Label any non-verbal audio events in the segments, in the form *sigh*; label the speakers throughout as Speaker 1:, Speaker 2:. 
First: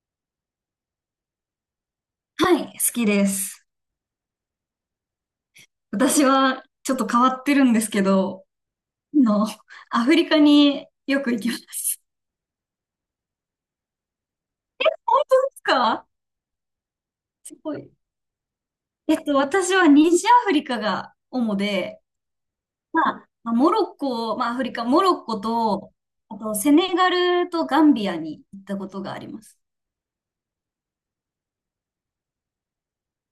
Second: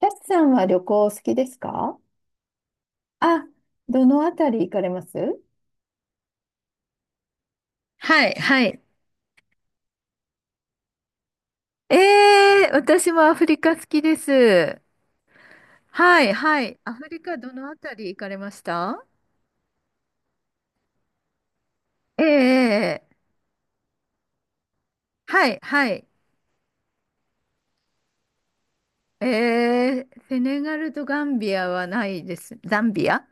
Speaker 1: タスさんは旅行お好きですか？
Speaker 2: はい、好きで
Speaker 1: あ、
Speaker 2: す。
Speaker 1: どのあたり行かれます？
Speaker 2: 私はちょっと変わってるんですけ
Speaker 1: はい、
Speaker 2: ど、
Speaker 1: はい。
Speaker 2: あの、アフリカによく行きます。
Speaker 1: えー、私もアフリカ好きで
Speaker 2: *laughs* 本
Speaker 1: す。
Speaker 2: 当ですか？
Speaker 1: はい、はい。アフリカど
Speaker 2: す
Speaker 1: の
Speaker 2: ご
Speaker 1: あ
Speaker 2: い。
Speaker 1: たり行かれました？
Speaker 2: 私は西アフリカが主で、
Speaker 1: えー
Speaker 2: ま
Speaker 1: えー。
Speaker 2: あ、まあモロッコ、まあ、アフリカ、モロッコ
Speaker 1: はい、は
Speaker 2: と、
Speaker 1: い。
Speaker 2: あと、セネガルとガンビアに行ったことがあります。
Speaker 1: えー、セネガルとガンビアはないです。ザンビア？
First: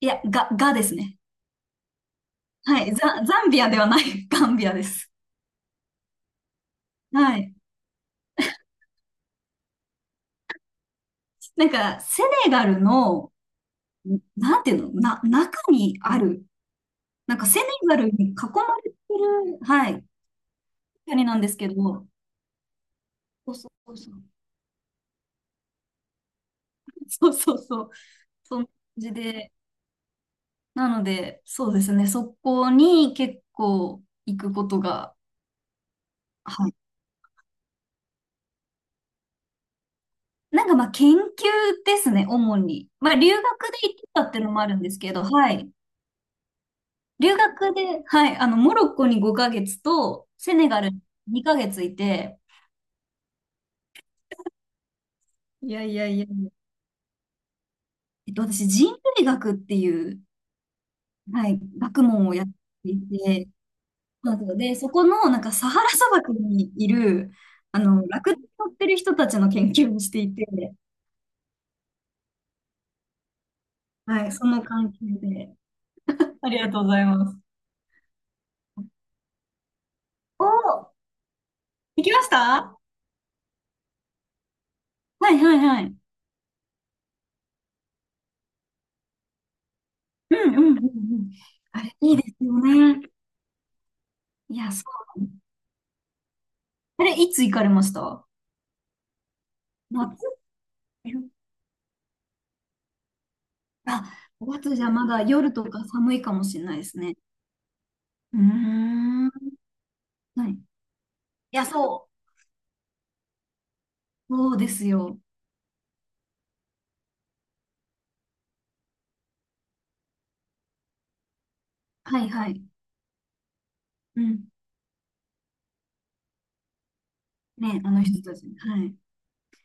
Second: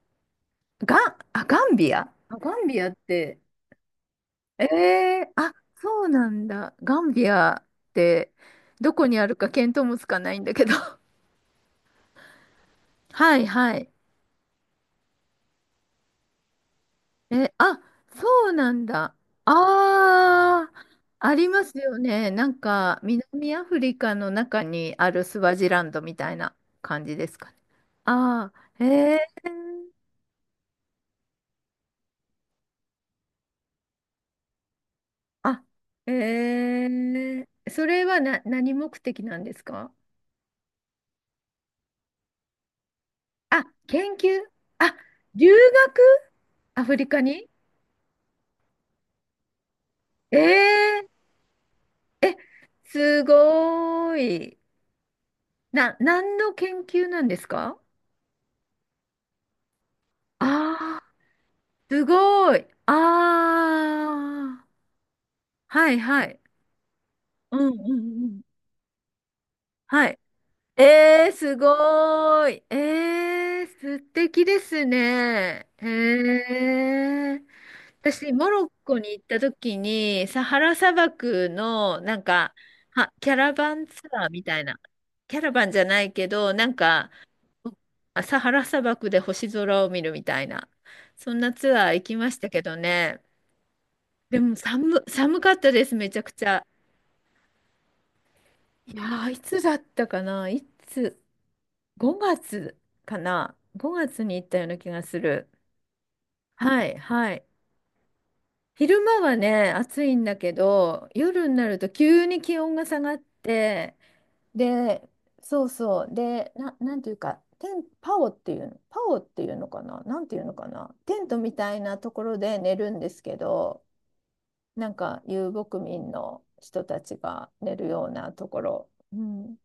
Speaker 2: いや、ガです
Speaker 1: ガン、
Speaker 2: ね。
Speaker 1: あ、ガンビア？あ、ガンビ
Speaker 2: は
Speaker 1: ア
Speaker 2: い、
Speaker 1: って、
Speaker 2: ザンビアではない、*laughs* ガン
Speaker 1: え
Speaker 2: ビアです。
Speaker 1: ー、あ、そうなんだ。ガンビ
Speaker 2: はい。
Speaker 1: アって、どこにあるか見当もつかないんだけど。*laughs*
Speaker 2: なんか、セネガルの、
Speaker 1: はい、はい。
Speaker 2: なんていうの、中にある、なんか
Speaker 1: え、
Speaker 2: セネ
Speaker 1: あ、
Speaker 2: ガル
Speaker 1: そ
Speaker 2: に囲ま
Speaker 1: うなん
Speaker 2: れて
Speaker 1: だ。
Speaker 2: る、はい、
Speaker 1: ああ、
Speaker 2: 国
Speaker 1: あ
Speaker 2: なんで
Speaker 1: り
Speaker 2: す
Speaker 1: ま
Speaker 2: けど、
Speaker 1: すよ
Speaker 2: そ
Speaker 1: ね。なんか、南
Speaker 2: う
Speaker 1: ア
Speaker 2: そ
Speaker 1: フリ
Speaker 2: うそ
Speaker 1: カ
Speaker 2: う、
Speaker 1: の中にあるスワジランドみたいな感じで
Speaker 2: そう
Speaker 1: すか
Speaker 2: そ
Speaker 1: ね。
Speaker 2: うそう、
Speaker 1: あ
Speaker 2: そんな感
Speaker 1: あ、
Speaker 2: じ
Speaker 1: へえ。
Speaker 2: で、なので、そうですね、そこに結構行くことが、
Speaker 1: あ、
Speaker 2: は
Speaker 1: へ
Speaker 2: い。
Speaker 1: え。それは何目的なんですか？
Speaker 2: なんかまあ研究ですね、主に。まあ留学
Speaker 1: あ、
Speaker 2: で行って
Speaker 1: 研
Speaker 2: たって
Speaker 1: 究？
Speaker 2: いうのもあるんで
Speaker 1: あ、
Speaker 2: すけど、は
Speaker 1: 留
Speaker 2: い。
Speaker 1: 学？アフリカ
Speaker 2: 留
Speaker 1: に？
Speaker 2: 学で、はい、モロッコに5ヶ月と、セネガルに
Speaker 1: ええ
Speaker 2: 2ヶ月い
Speaker 1: え、
Speaker 2: て、
Speaker 1: すごーい。
Speaker 2: いやいやいや、
Speaker 1: 何の研究なんですか？
Speaker 2: 私、人類学っていう、
Speaker 1: あ、
Speaker 2: はい、学
Speaker 1: す
Speaker 2: 問をやっ
Speaker 1: ごい。
Speaker 2: ていて、
Speaker 1: あ
Speaker 2: そうなんですよ、
Speaker 1: あ、
Speaker 2: でそこのなんかサハラ
Speaker 1: はい
Speaker 2: 砂
Speaker 1: は
Speaker 2: 漠
Speaker 1: い。
Speaker 2: にいる、
Speaker 1: うんう
Speaker 2: ラ
Speaker 1: んう
Speaker 2: クダ
Speaker 1: ん。
Speaker 2: に乗ってる人たちの研究を
Speaker 1: は
Speaker 2: し
Speaker 1: い。
Speaker 2: ていて、
Speaker 1: えー、すごーい。えー、素
Speaker 2: はい、
Speaker 1: 敵
Speaker 2: そ
Speaker 1: で
Speaker 2: の
Speaker 1: す
Speaker 2: 関係で。
Speaker 1: ね。
Speaker 2: あ
Speaker 1: へ
Speaker 2: りがとうございます。
Speaker 1: え。私、モロッコに行った時に、サ
Speaker 2: お
Speaker 1: ハラ
Speaker 2: ー、
Speaker 1: 砂漠の、
Speaker 2: 行き
Speaker 1: なん
Speaker 2: まし
Speaker 1: か、
Speaker 2: た？
Speaker 1: キャラバンツアーみたいな。
Speaker 2: は
Speaker 1: キ
Speaker 2: い
Speaker 1: ャラ
Speaker 2: はい
Speaker 1: バンじ
Speaker 2: は
Speaker 1: ゃ
Speaker 2: い。
Speaker 1: ないけど、なんか、あ、サハラ砂漠で星空を見るみ
Speaker 2: うん
Speaker 1: たい
Speaker 2: うん
Speaker 1: な。
Speaker 2: うんうん。
Speaker 1: そんなツ
Speaker 2: あ
Speaker 1: アー
Speaker 2: れ、
Speaker 1: 行
Speaker 2: い
Speaker 1: き
Speaker 2: いで
Speaker 1: まし
Speaker 2: す
Speaker 1: た
Speaker 2: よ
Speaker 1: けど
Speaker 2: ね。
Speaker 1: ね。でも
Speaker 2: いや、そ
Speaker 1: 寒、
Speaker 2: うなの。
Speaker 1: 寒かったです、めちゃくちゃ。
Speaker 2: あれ、いつ行かれました？
Speaker 1: いやー、いつだったか
Speaker 2: 夏？
Speaker 1: な、5月かな、5
Speaker 2: あ、
Speaker 1: 月に行った
Speaker 2: 5
Speaker 1: よう
Speaker 2: 月
Speaker 1: な
Speaker 2: じ
Speaker 1: 気
Speaker 2: ゃ
Speaker 1: が
Speaker 2: ま
Speaker 1: す
Speaker 2: だ
Speaker 1: る。
Speaker 2: 夜とか寒いかもしれないで
Speaker 1: はい、
Speaker 2: すね。
Speaker 1: はい。
Speaker 2: うー
Speaker 1: 昼間
Speaker 2: ん。
Speaker 1: は
Speaker 2: は
Speaker 1: ね、暑いんだ
Speaker 2: い
Speaker 1: け
Speaker 2: い。
Speaker 1: ど、夜に
Speaker 2: や、
Speaker 1: なると
Speaker 2: そ
Speaker 1: 急に気温が下がって、
Speaker 2: う。そうです
Speaker 1: で、
Speaker 2: よ。
Speaker 1: そうそう、で、なんていうか、パオっていうの、パオっていうのかな、なんていうのかな、テントみたいなと
Speaker 2: は
Speaker 1: こ
Speaker 2: い
Speaker 1: ろ
Speaker 2: は
Speaker 1: で
Speaker 2: い。
Speaker 1: 寝るんですけど、
Speaker 2: うん。
Speaker 1: なんか遊牧民の人たちが寝
Speaker 2: ね、
Speaker 1: る
Speaker 2: あの
Speaker 1: よう
Speaker 2: 人
Speaker 1: な
Speaker 2: たち。
Speaker 1: とこ
Speaker 2: は
Speaker 1: ろ。
Speaker 2: い。
Speaker 1: うん。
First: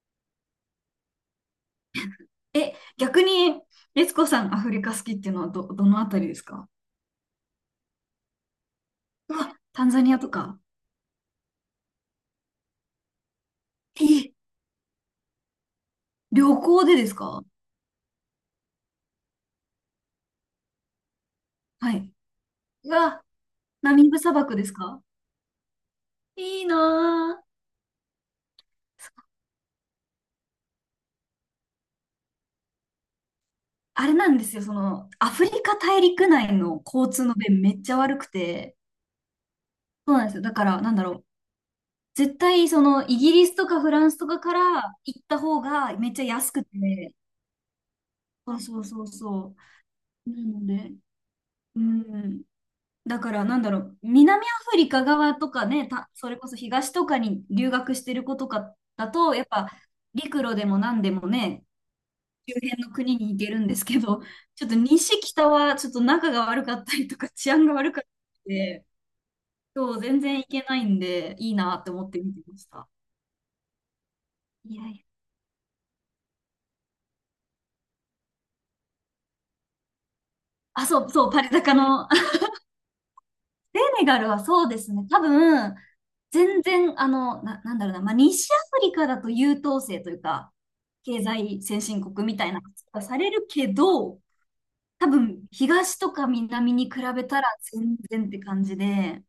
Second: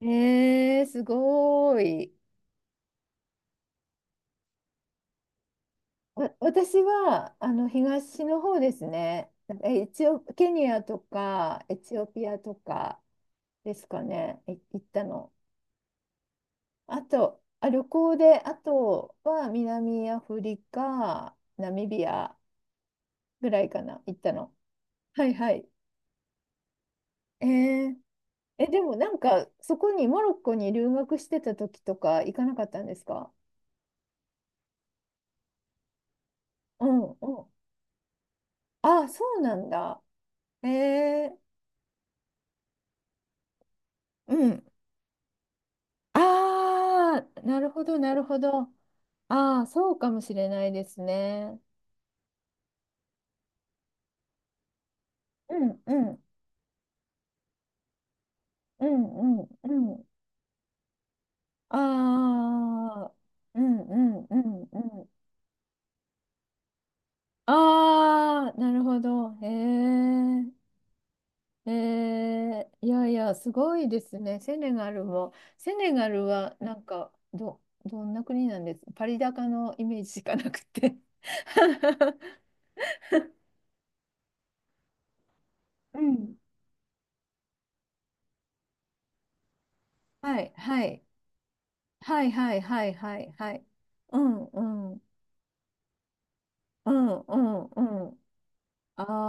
Speaker 1: えー、すごーい。
Speaker 2: え、逆に、律子さん、アフリカ好きっていうのはどのあたり
Speaker 1: わ
Speaker 2: ですか？
Speaker 1: 私はあの東の方ですね。
Speaker 2: う
Speaker 1: な
Speaker 2: わ、
Speaker 1: んかえ
Speaker 2: タ
Speaker 1: エ
Speaker 2: ンザ
Speaker 1: チ
Speaker 2: ニ
Speaker 1: オ、
Speaker 2: アと
Speaker 1: ケ
Speaker 2: か。
Speaker 1: ニアとかエチオピアとかですか
Speaker 2: え、
Speaker 1: ね、行ったの。
Speaker 2: 旅行で
Speaker 1: あ
Speaker 2: です
Speaker 1: と、
Speaker 2: か？
Speaker 1: あ、旅行で、あとは南アフリカ、ナミ
Speaker 2: は
Speaker 1: ビ
Speaker 2: い。
Speaker 1: ア
Speaker 2: うわ、
Speaker 1: ぐらいか
Speaker 2: ナ
Speaker 1: な、
Speaker 2: ミ
Speaker 1: 行
Speaker 2: ブ
Speaker 1: った
Speaker 2: 砂
Speaker 1: の。
Speaker 2: 漠ですか？
Speaker 1: はいはい。
Speaker 2: いいな
Speaker 1: え
Speaker 2: ぁ。
Speaker 1: ー、でもなんか、そこにモロッコに留学してた時とか行かなかったんですか？
Speaker 2: あれなんですよ、その、アフリカ大陸内の
Speaker 1: うん
Speaker 2: 交通の
Speaker 1: うん。
Speaker 2: 便めっちゃ悪くて、
Speaker 1: ああ、そうなんだ。
Speaker 2: そうなんですよ。だか
Speaker 1: え
Speaker 2: ら、なんだろう。
Speaker 1: ー、
Speaker 2: 絶対、その、イギリスとかフランスと
Speaker 1: う
Speaker 2: かか
Speaker 1: ん。
Speaker 2: ら行った方がめっちゃ安くて、
Speaker 1: ああ、なるほど、なるほ
Speaker 2: そう
Speaker 1: ど。
Speaker 2: そうそうそ
Speaker 1: ああ、そうかも
Speaker 2: う。
Speaker 1: し
Speaker 2: な
Speaker 1: れ
Speaker 2: の
Speaker 1: ないで
Speaker 2: で、
Speaker 1: すね。
Speaker 2: うん。だからなんだろう、南アフリカ側と
Speaker 1: う
Speaker 2: か
Speaker 1: ん
Speaker 2: ね、
Speaker 1: うん
Speaker 2: それこそ東とかに留学してる子とか
Speaker 1: うん
Speaker 2: だ
Speaker 1: う
Speaker 2: と、やっ
Speaker 1: ん
Speaker 2: ぱ
Speaker 1: うん。
Speaker 2: 陸路でも何でもね、
Speaker 1: あ
Speaker 2: 周辺の
Speaker 1: あ、
Speaker 2: 国に行け
Speaker 1: う
Speaker 2: るんで
Speaker 1: ん
Speaker 2: す
Speaker 1: う
Speaker 2: けど、
Speaker 1: んう
Speaker 2: *laughs* ちょ
Speaker 1: ん
Speaker 2: っと
Speaker 1: うん。
Speaker 2: 西北はちょっと仲が悪かったりとか治安が悪かった
Speaker 1: あ
Speaker 2: り
Speaker 1: あ、なる
Speaker 2: で、
Speaker 1: ほど。へ
Speaker 2: そう、全然
Speaker 1: え。
Speaker 2: 行けないんで、いい
Speaker 1: え
Speaker 2: なって思って見てまし
Speaker 1: ー、い
Speaker 2: た。
Speaker 1: やいや、すごいですね。セネ
Speaker 2: いや
Speaker 1: ガ
Speaker 2: いや。
Speaker 1: ルも。セネガルは、なんか、どんな国なんです？パリ高のイメージしかなく
Speaker 2: あ、
Speaker 1: て。
Speaker 2: そうそう、パリ高の、
Speaker 1: *laughs*
Speaker 2: ネガルはそうですね。多分、
Speaker 1: うん。
Speaker 2: 全然、なんだろうな、まあ、西アフリカだと優等生という
Speaker 1: は
Speaker 2: か、
Speaker 1: い、はい、
Speaker 2: 経済先進
Speaker 1: は
Speaker 2: 国
Speaker 1: い、
Speaker 2: みたい
Speaker 1: は
Speaker 2: な
Speaker 1: い、はい、
Speaker 2: 扱いさ
Speaker 1: は
Speaker 2: れ
Speaker 1: い、
Speaker 2: る
Speaker 1: はい。
Speaker 2: け
Speaker 1: う
Speaker 2: ど、
Speaker 1: ん、うん、
Speaker 2: 多分、東とか南に
Speaker 1: う
Speaker 2: 比
Speaker 1: ん、
Speaker 2: べ
Speaker 1: う
Speaker 2: たら
Speaker 1: ん、う
Speaker 2: 全
Speaker 1: ん。
Speaker 2: 然って感じ
Speaker 1: あ
Speaker 2: で、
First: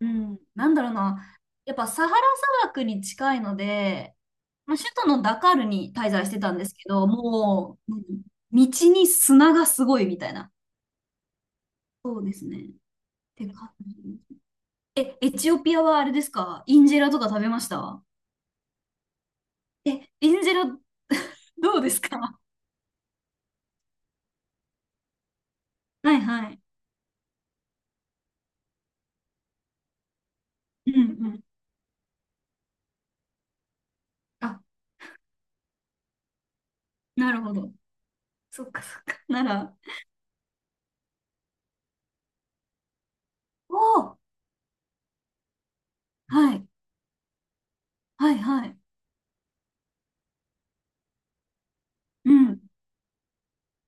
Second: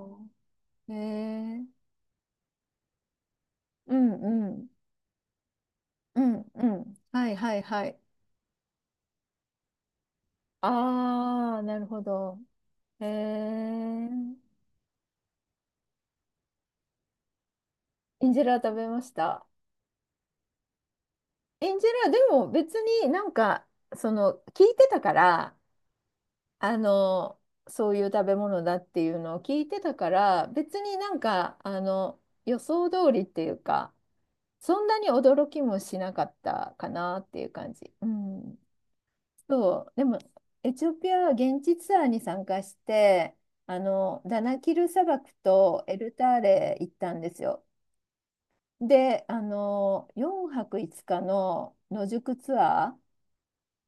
Speaker 2: うん、なんだろ
Speaker 1: ー、え
Speaker 2: うな、やっ
Speaker 1: ー、
Speaker 2: ぱサハラ砂漠に近いの
Speaker 1: うん、
Speaker 2: で、
Speaker 1: うん、
Speaker 2: まあ、首都のダカールに滞
Speaker 1: う
Speaker 2: 在して
Speaker 1: ん、
Speaker 2: たんで
Speaker 1: う
Speaker 2: すけ
Speaker 1: ん。
Speaker 2: ど、
Speaker 1: はい、はい、
Speaker 2: も
Speaker 1: は
Speaker 2: う、う
Speaker 1: い。
Speaker 2: ん、道に砂がすごいみたいな。
Speaker 1: あー、なるほ
Speaker 2: そうで
Speaker 1: ど。
Speaker 2: すね。っ
Speaker 1: え
Speaker 2: て感じ。
Speaker 1: ー、
Speaker 2: え、エチオピアはあれですか？インジェラとか食べました？
Speaker 1: インジェラ食べました。
Speaker 2: え、インジェラ
Speaker 1: エ
Speaker 2: ど
Speaker 1: ン
Speaker 2: う
Speaker 1: ジ
Speaker 2: です
Speaker 1: ェラ、で
Speaker 2: か？ *laughs*
Speaker 1: も別になんか、その、聞いてたから、
Speaker 2: はいはい。
Speaker 1: あの、そういう食べ物だっていうのを聞いてたから、別
Speaker 2: うん
Speaker 1: になん
Speaker 2: うん。
Speaker 1: か、あの、予想通りっていうか、
Speaker 2: あ、
Speaker 1: そんなに驚きもしなかったかなっ
Speaker 2: な
Speaker 1: て
Speaker 2: る
Speaker 1: いう
Speaker 2: ほ
Speaker 1: 感
Speaker 2: ど。
Speaker 1: じ。うん。
Speaker 2: そっかそっか。なら。
Speaker 1: そう、でも、エチオピアは現地ツアーに参加して、
Speaker 2: お
Speaker 1: あ
Speaker 2: お、
Speaker 1: の、ダナキル砂漠とエルター
Speaker 2: はい。
Speaker 1: レ行ったんですよ。
Speaker 2: はいはい。
Speaker 1: で、あの、4泊5日の野
Speaker 2: う
Speaker 1: 宿ツ
Speaker 2: ん。
Speaker 1: アー、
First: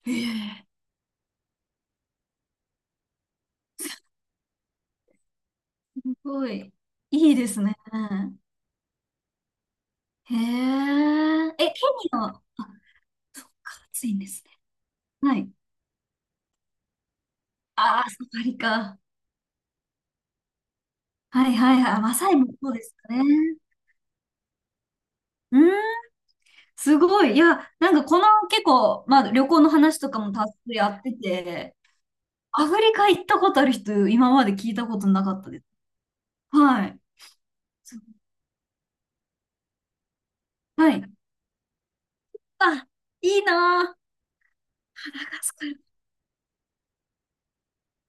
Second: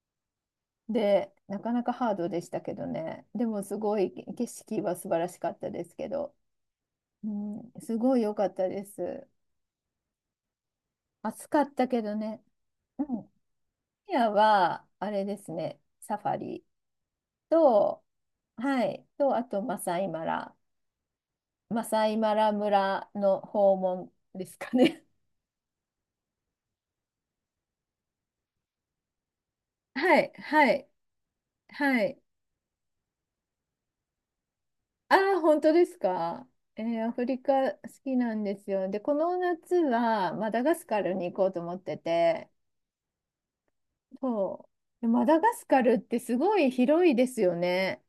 Speaker 2: へえ、
Speaker 1: で、なかなかハードでしたけどね。でもすごい景色は素晴らしかったです
Speaker 2: す
Speaker 1: けど、
Speaker 2: ごい。
Speaker 1: う
Speaker 2: いいです
Speaker 1: ん、
Speaker 2: ね。
Speaker 1: すごい良かったです。
Speaker 2: へ
Speaker 1: 暑
Speaker 2: え。
Speaker 1: かっ
Speaker 2: え、ケ
Speaker 1: たけ
Speaker 2: ニ
Speaker 1: ど
Speaker 2: ア
Speaker 1: ね。
Speaker 2: は、あ、
Speaker 1: うん。
Speaker 2: そっか、暑
Speaker 1: ケ
Speaker 2: い
Speaker 1: ニ
Speaker 2: んで
Speaker 1: ア
Speaker 2: すね。
Speaker 1: は、あれで
Speaker 2: はい。
Speaker 1: すね、サファリ
Speaker 2: あ
Speaker 1: と、
Speaker 2: あ、サファリ
Speaker 1: は
Speaker 2: か。
Speaker 1: い、と、あと
Speaker 2: はいは
Speaker 1: マ
Speaker 2: いはい。
Speaker 1: サ
Speaker 2: マ
Speaker 1: イ
Speaker 2: サ
Speaker 1: マ
Speaker 2: イも
Speaker 1: ラ
Speaker 2: そうですか
Speaker 1: 村
Speaker 2: ね。
Speaker 1: の訪問ですかね。
Speaker 2: うん。すごい。いや、なんかこの結構、まあ旅行の
Speaker 1: *laughs*
Speaker 2: 話と
Speaker 1: は
Speaker 2: か
Speaker 1: い、
Speaker 2: もたっぷ
Speaker 1: は
Speaker 2: り
Speaker 1: い、
Speaker 2: やってて、
Speaker 1: はい。
Speaker 2: アフリカ行ったことある人、今まで聞いたこと
Speaker 1: あ
Speaker 2: なか
Speaker 1: あ、
Speaker 2: った
Speaker 1: 本
Speaker 2: です。
Speaker 1: 当ですか？え
Speaker 2: はい。
Speaker 1: ー、アフリカ好
Speaker 2: そう、
Speaker 1: きなんですよ。で、この夏はマダガス
Speaker 2: は
Speaker 1: カ
Speaker 2: い。
Speaker 1: ルに行こうと思ってて、
Speaker 2: あ、いいなぁ。
Speaker 1: そう。マダ
Speaker 2: カ
Speaker 1: ガ
Speaker 2: ス
Speaker 1: ス
Speaker 2: カ
Speaker 1: カ
Speaker 2: ル、
Speaker 1: ルってすごい広いですよね。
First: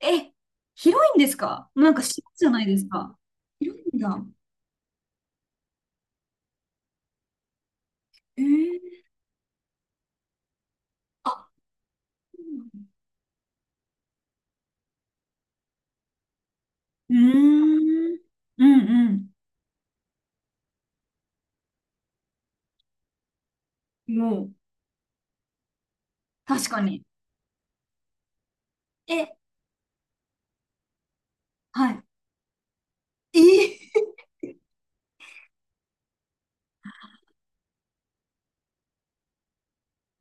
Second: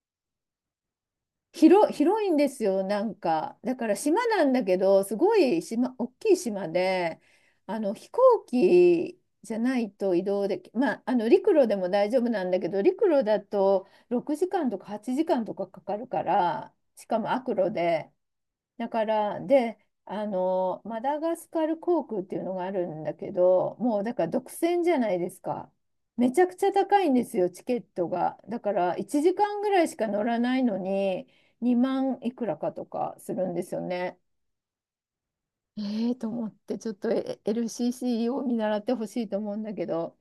Speaker 2: え、広いんですか？
Speaker 1: 広、
Speaker 2: なんか島
Speaker 1: 広いん
Speaker 2: じ
Speaker 1: で
Speaker 2: ゃな
Speaker 1: す
Speaker 2: いで
Speaker 1: よ、
Speaker 2: す
Speaker 1: なん
Speaker 2: か。
Speaker 1: か。だ
Speaker 2: 広
Speaker 1: から
Speaker 2: いんだ。
Speaker 1: 島なんだけど、すごい島、大きい島で、あの飛行
Speaker 2: えー、
Speaker 1: 機じゃないと移動でき、まあ、あの
Speaker 2: あ、
Speaker 1: 陸路でも大丈夫なんだけど、陸路だと6時間とか8時間とかかかるから、し
Speaker 2: うー
Speaker 1: かも悪路で、
Speaker 2: ん。う
Speaker 1: だか
Speaker 2: ん
Speaker 1: ら、で、あの、マダガスカル航空っていうのがあるんだけど、もう
Speaker 2: う
Speaker 1: だ
Speaker 2: ん。
Speaker 1: から
Speaker 2: も
Speaker 1: 独
Speaker 2: う、
Speaker 1: 占じゃないですか。めちゃくち
Speaker 2: 確
Speaker 1: ゃ
Speaker 2: か
Speaker 1: 高
Speaker 2: に。
Speaker 1: いんですよ、チケットが。だから1
Speaker 2: え、
Speaker 1: 時間ぐらいしか乗らないのに、
Speaker 2: は
Speaker 1: 2
Speaker 2: い。
Speaker 1: 万いくらかとかす
Speaker 2: え
Speaker 1: るんですよ
Speaker 2: ー、
Speaker 1: ね。ええと思って、ちょっとLCC を見習ってほしいと思うんだけど。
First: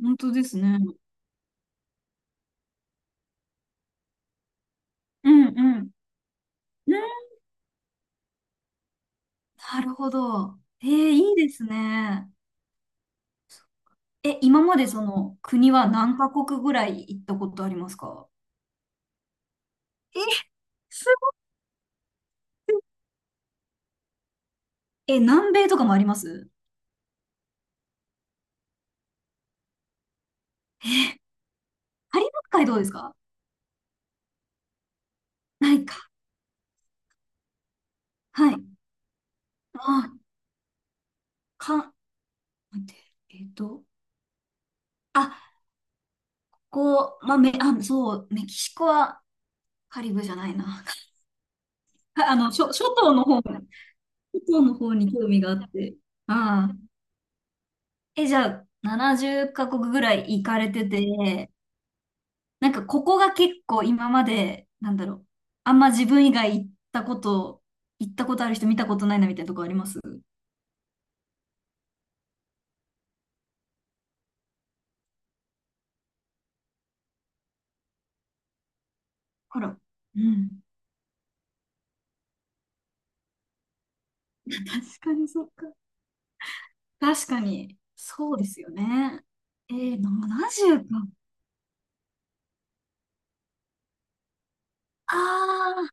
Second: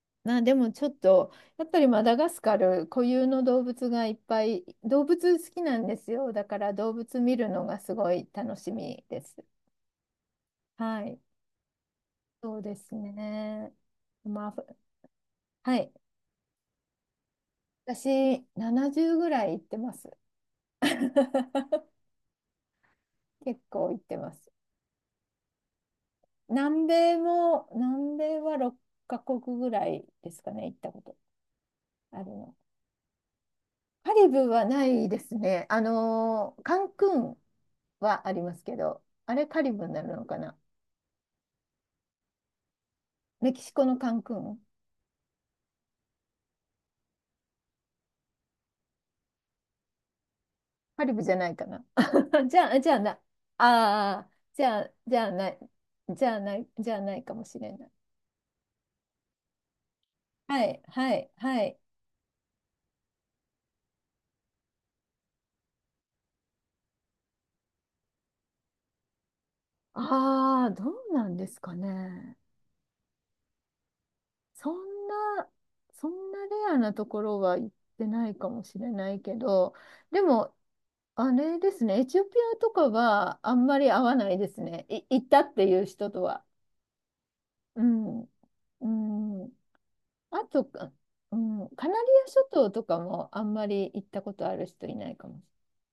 Speaker 2: 本当
Speaker 1: まあ
Speaker 2: で
Speaker 1: で
Speaker 2: す
Speaker 1: も
Speaker 2: ね。
Speaker 1: ちょっと、やっぱりマダガスカル固有の動物がいっぱい、動
Speaker 2: う
Speaker 1: 物
Speaker 2: ん
Speaker 1: 好きな
Speaker 2: う
Speaker 1: ん
Speaker 2: ん。
Speaker 1: ですよ。だから動物見るのがすごい楽しみです。
Speaker 2: なるほど。えー、
Speaker 1: はい。
Speaker 2: いいですね。
Speaker 1: そうですね。
Speaker 2: え、
Speaker 1: まあ、
Speaker 2: 今までその国
Speaker 1: は
Speaker 2: は
Speaker 1: い。
Speaker 2: 何カ国ぐらい行ったことありますか？
Speaker 1: 私、70ぐらい行ってます。
Speaker 2: え、すご
Speaker 1: *laughs* 結構行ってます。
Speaker 2: い。え、南米とかもあります？
Speaker 1: 南米は6カ国ぐらいですかね、行ったことあ
Speaker 2: カ
Speaker 1: る
Speaker 2: リブ
Speaker 1: の。
Speaker 2: 海どうですか？
Speaker 1: カリブはないですね。
Speaker 2: な
Speaker 1: あ
Speaker 2: いか。
Speaker 1: のー、カンクンはあり
Speaker 2: は
Speaker 1: ま
Speaker 2: い。
Speaker 1: すけど、あれカリブになる
Speaker 2: あ、
Speaker 1: のかな？
Speaker 2: か、待って、えっ
Speaker 1: メキシ
Speaker 2: と、
Speaker 1: コのカンクン？
Speaker 2: あ、こう、まあ、め、あ、そう、メキシコはカリブじゃないな。
Speaker 1: カリブじゃないかな。
Speaker 2: *laughs*
Speaker 1: *laughs* じゃあ、
Speaker 2: 諸
Speaker 1: じゃあな、
Speaker 2: 島
Speaker 1: あ
Speaker 2: の方、諸
Speaker 1: あ、
Speaker 2: 島
Speaker 1: じ
Speaker 2: の
Speaker 1: ゃあ、
Speaker 2: 方に
Speaker 1: じゃ
Speaker 2: 興
Speaker 1: あ
Speaker 2: 味
Speaker 1: な
Speaker 2: があ
Speaker 1: い、
Speaker 2: って。ああ。
Speaker 1: じゃあないかもしれない。
Speaker 2: え、じゃあ、70カ国ぐらい行か
Speaker 1: は
Speaker 2: れ
Speaker 1: い、
Speaker 2: てて、
Speaker 1: はい、はい。
Speaker 2: なんかここが結構今まで、なんだろう、あんま自分以外行ったこと、行ったことある人見たことないなみたいなとこあります？
Speaker 1: ああ、どうなんですかね。そんな、そんなレアなところは行ってないかもしれないけ
Speaker 2: ほ
Speaker 1: ど、
Speaker 2: ら。う
Speaker 1: でも、
Speaker 2: ん。
Speaker 1: あれですね、エチオピアとかはあんまり合わないですね。
Speaker 2: 確か
Speaker 1: 行っ
Speaker 2: に
Speaker 1: た
Speaker 2: そっ
Speaker 1: って
Speaker 2: か。
Speaker 1: いう人とは。
Speaker 2: 確かに。
Speaker 1: うん。
Speaker 2: そうですよね。
Speaker 1: うん。
Speaker 2: えー、
Speaker 1: あと、
Speaker 2: 70か。
Speaker 1: うん、カナリア諸島とかもあんまり行ったことある人いないかもしれない。
Speaker 2: あ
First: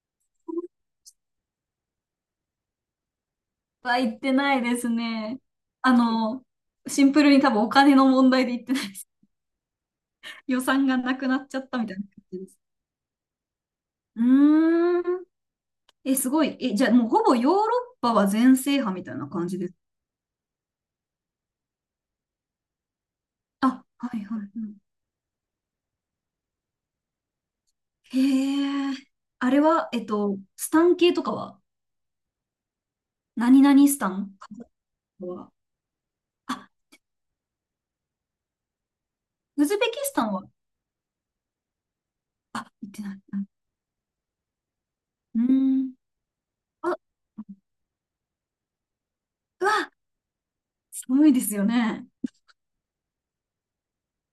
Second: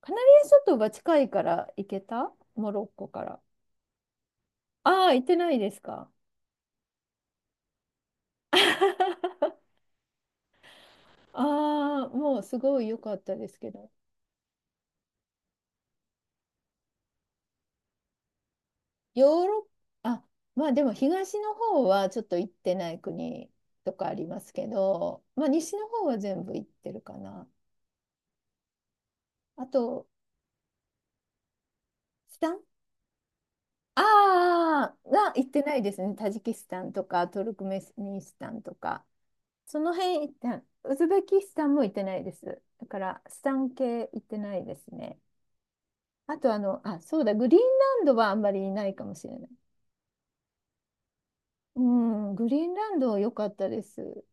Speaker 1: カナリア諸島は近いから行けた、モロッコから。
Speaker 2: あ、は行ってないです
Speaker 1: ああ、行って
Speaker 2: ね。
Speaker 1: ないです
Speaker 2: あ
Speaker 1: か？
Speaker 2: の、シンプルに多分お金の問題で行ってないです。
Speaker 1: *laughs*
Speaker 2: *laughs* 予算がなくなっちゃったみたいな
Speaker 1: あ
Speaker 2: 感
Speaker 1: あ、も
Speaker 2: じ
Speaker 1: う
Speaker 2: で
Speaker 1: す
Speaker 2: す。
Speaker 1: ごい良かったですけど、
Speaker 2: うーん。え、すごい。え、じゃあもうほぼヨーロッパは全制覇みたい
Speaker 1: ヨ
Speaker 2: な
Speaker 1: ー
Speaker 2: 感じ
Speaker 1: ロッ
Speaker 2: です？
Speaker 1: パ、あ、まあでも東の方はちょっと行ってない国
Speaker 2: あ、
Speaker 1: とか
Speaker 2: は
Speaker 1: あ
Speaker 2: い
Speaker 1: り
Speaker 2: は
Speaker 1: ま
Speaker 2: い。
Speaker 1: す
Speaker 2: う
Speaker 1: け
Speaker 2: ん、
Speaker 1: ど、まあ西の方は全部行ってるかな。
Speaker 2: へえ。あれ
Speaker 1: あ
Speaker 2: は、
Speaker 1: と、
Speaker 2: スタン系とかは
Speaker 1: スタン
Speaker 2: 何々ス
Speaker 1: あ
Speaker 2: タン、カザ
Speaker 1: あー、
Speaker 2: フ
Speaker 1: は行
Speaker 2: は？
Speaker 1: ってないですね。タジキス
Speaker 2: あ、
Speaker 1: タンとかトルクメニスタンとか、
Speaker 2: ウズ
Speaker 1: そ
Speaker 2: ベキ
Speaker 1: の
Speaker 2: スタ
Speaker 1: 辺行
Speaker 2: ン
Speaker 1: っ
Speaker 2: は？
Speaker 1: た、ウズベキスタンも行ってないで
Speaker 2: あ、
Speaker 1: す。
Speaker 2: 行
Speaker 1: だ
Speaker 2: っ
Speaker 1: か
Speaker 2: てない。
Speaker 1: ら、
Speaker 2: う
Speaker 1: ス
Speaker 2: ん。
Speaker 1: タン系行ってないですね。
Speaker 2: うーん、
Speaker 1: あと、あの、
Speaker 2: あ、
Speaker 1: あ、そうだ、グリーンランドはあんまりいないかもしれない。
Speaker 2: うわ、寒いですよ
Speaker 1: う
Speaker 2: ね。
Speaker 1: ん、グリーンランド良かったです。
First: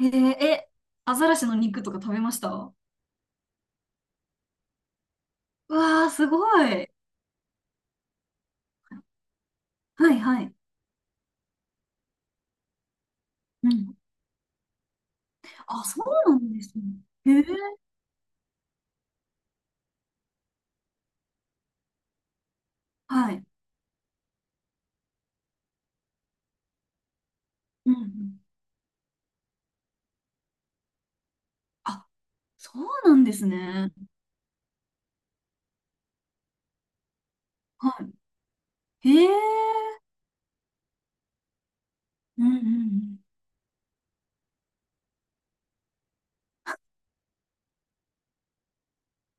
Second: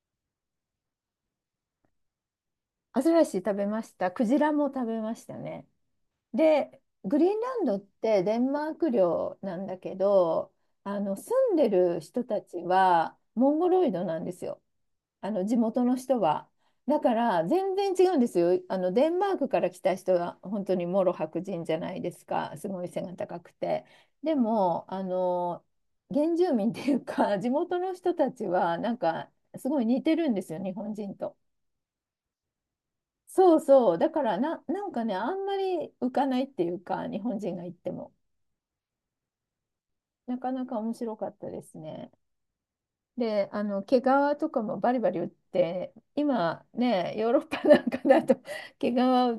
Speaker 2: へえ、え、アザラシの肉とか食べました？
Speaker 1: アザラシ食べました。クジラも食べましたね。
Speaker 2: うわー、すご
Speaker 1: で、
Speaker 2: い。
Speaker 1: グリーンランドってデンマーク領なんだけ
Speaker 2: はいはい。
Speaker 1: ど、あの住んでる人たちはモン
Speaker 2: う
Speaker 1: ゴロイ
Speaker 2: ん。
Speaker 1: ドなんですよ。あの地元
Speaker 2: あ、
Speaker 1: の
Speaker 2: そ
Speaker 1: 人
Speaker 2: うな
Speaker 1: は。
Speaker 2: んですね。
Speaker 1: だか
Speaker 2: へえ、
Speaker 1: ら全然違うんですよ。あのデンマークから来た人は本当にもろ白人じゃないですか。すごい背が
Speaker 2: は
Speaker 1: 高
Speaker 2: い。
Speaker 1: くて。でも、あの原住民っていうか、*laughs* 地元
Speaker 2: う
Speaker 1: の
Speaker 2: んう
Speaker 1: 人た
Speaker 2: ん。
Speaker 1: ちはなんかすごい似てるんですよ、日本人と。
Speaker 2: あ、そうなんです
Speaker 1: そう
Speaker 2: ね。
Speaker 1: そう。だからなんかね、あんまり浮かないっていうか、日本人が行っても。
Speaker 2: はい。へえ。
Speaker 1: なかなか面白かったですね。
Speaker 2: うんうんうん。
Speaker 1: で、あの毛皮とかもバリバリ売って、今ね、ヨーロッパなんかだと *laughs* 毛皮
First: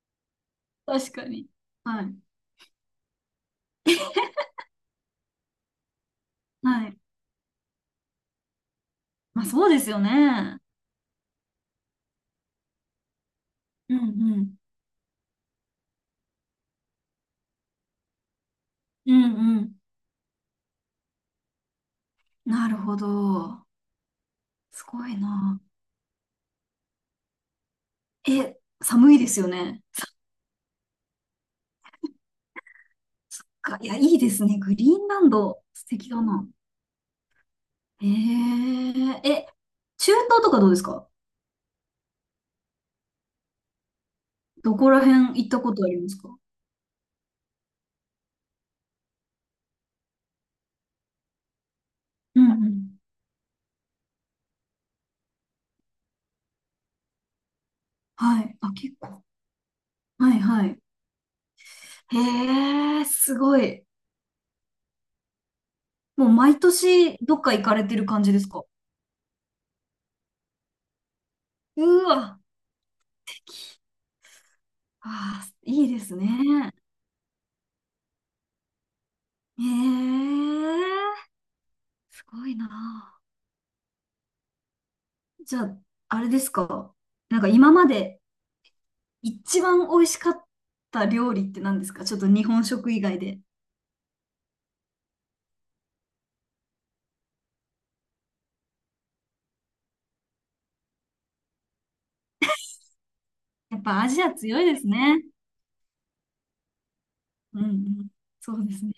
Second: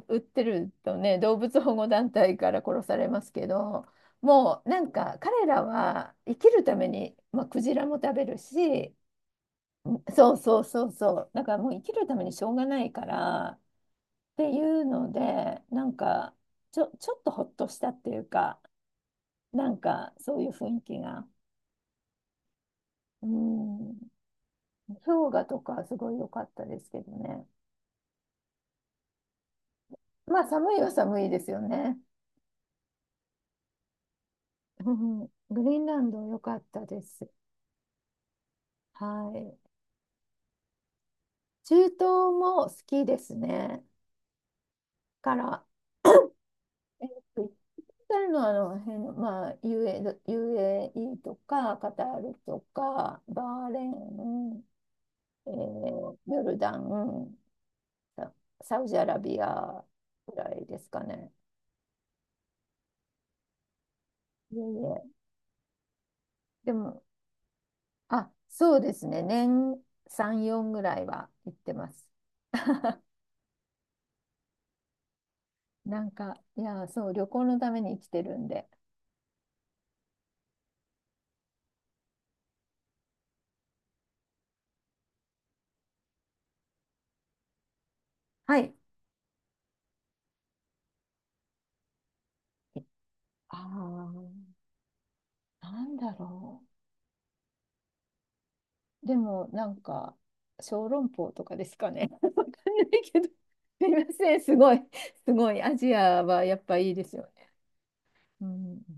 Speaker 1: 売ってると
Speaker 2: 確
Speaker 1: ね、
Speaker 2: か
Speaker 1: 動
Speaker 2: に。
Speaker 1: 物保護
Speaker 2: は
Speaker 1: 団
Speaker 2: い。
Speaker 1: 体から殺されますけど、もうなんか彼らは生きるため
Speaker 2: はい。
Speaker 1: に、まあ、クジラも食べるし、
Speaker 2: まあそうですよ
Speaker 1: そうそ
Speaker 2: ね。
Speaker 1: うそうそう、だからもう生きるためにしょうがないからっ
Speaker 2: うんう
Speaker 1: て
Speaker 2: ん。
Speaker 1: いうので、なんかちょっとほっとしたっていうか、
Speaker 2: うんう
Speaker 1: な
Speaker 2: ん。
Speaker 1: んかそういう雰囲気が。
Speaker 2: なるほ
Speaker 1: う
Speaker 2: ど。
Speaker 1: ん、
Speaker 2: すごい
Speaker 1: 氷河と
Speaker 2: な。
Speaker 1: かすごい良かったですけどね。
Speaker 2: え、寒いですよね。
Speaker 1: まあ寒いは寒いですよね。
Speaker 2: か、いや、いいですね。グリ
Speaker 1: う
Speaker 2: ーンラ
Speaker 1: んうん
Speaker 2: ン
Speaker 1: グ
Speaker 2: ド、
Speaker 1: リーン
Speaker 2: 素
Speaker 1: ラン
Speaker 2: 敵
Speaker 1: ド
Speaker 2: だ
Speaker 1: 良
Speaker 2: な。
Speaker 1: かったです。
Speaker 2: えー、
Speaker 1: は
Speaker 2: え、
Speaker 1: い。
Speaker 2: 中東とかどうですか？
Speaker 1: 中東も好きですね。
Speaker 2: どこら
Speaker 1: か
Speaker 2: 辺行った
Speaker 1: ら、
Speaker 2: ことありますか？
Speaker 1: えっと、行ったのはあの辺の、まあ、UAE とか、カタール
Speaker 2: うんう
Speaker 1: と
Speaker 2: ん。
Speaker 1: か、バーレーン、ヨルダン、サ
Speaker 2: はい。あ、
Speaker 1: サウ
Speaker 2: 結
Speaker 1: ジアラ
Speaker 2: 構。
Speaker 1: ビアぐ
Speaker 2: はい
Speaker 1: らい
Speaker 2: は
Speaker 1: で
Speaker 2: い。
Speaker 1: すかね。
Speaker 2: へえ、すごい。
Speaker 1: いえいえ。
Speaker 2: もう毎
Speaker 1: でも、
Speaker 2: 年どっか行かれてる感
Speaker 1: あ、
Speaker 2: じですか？
Speaker 1: そうですね。年3、4ぐらいは行って
Speaker 2: う
Speaker 1: ます。
Speaker 2: わ。あー、いいで
Speaker 1: なん
Speaker 2: すね。
Speaker 1: か、いや、そう、旅行のために生きてるんで。
Speaker 2: へえ、すごいな。じゃあ、あれですか。なんか今まで
Speaker 1: はい。
Speaker 2: 一番美味しかった料理って何ですか？ちょっと日本食以外で。
Speaker 1: ああ、なんだろう。でも、なんか、小籠包とかですかね。*laughs* わかんないけど。
Speaker 2: やっ
Speaker 1: すいま
Speaker 2: ぱアジア
Speaker 1: せん、す
Speaker 2: 強い
Speaker 1: ごい、
Speaker 2: ですね。
Speaker 1: すごい。アジアはやっぱいいですよね。
Speaker 2: うんうん。
Speaker 1: う
Speaker 2: そうで
Speaker 1: ん
Speaker 2: すね。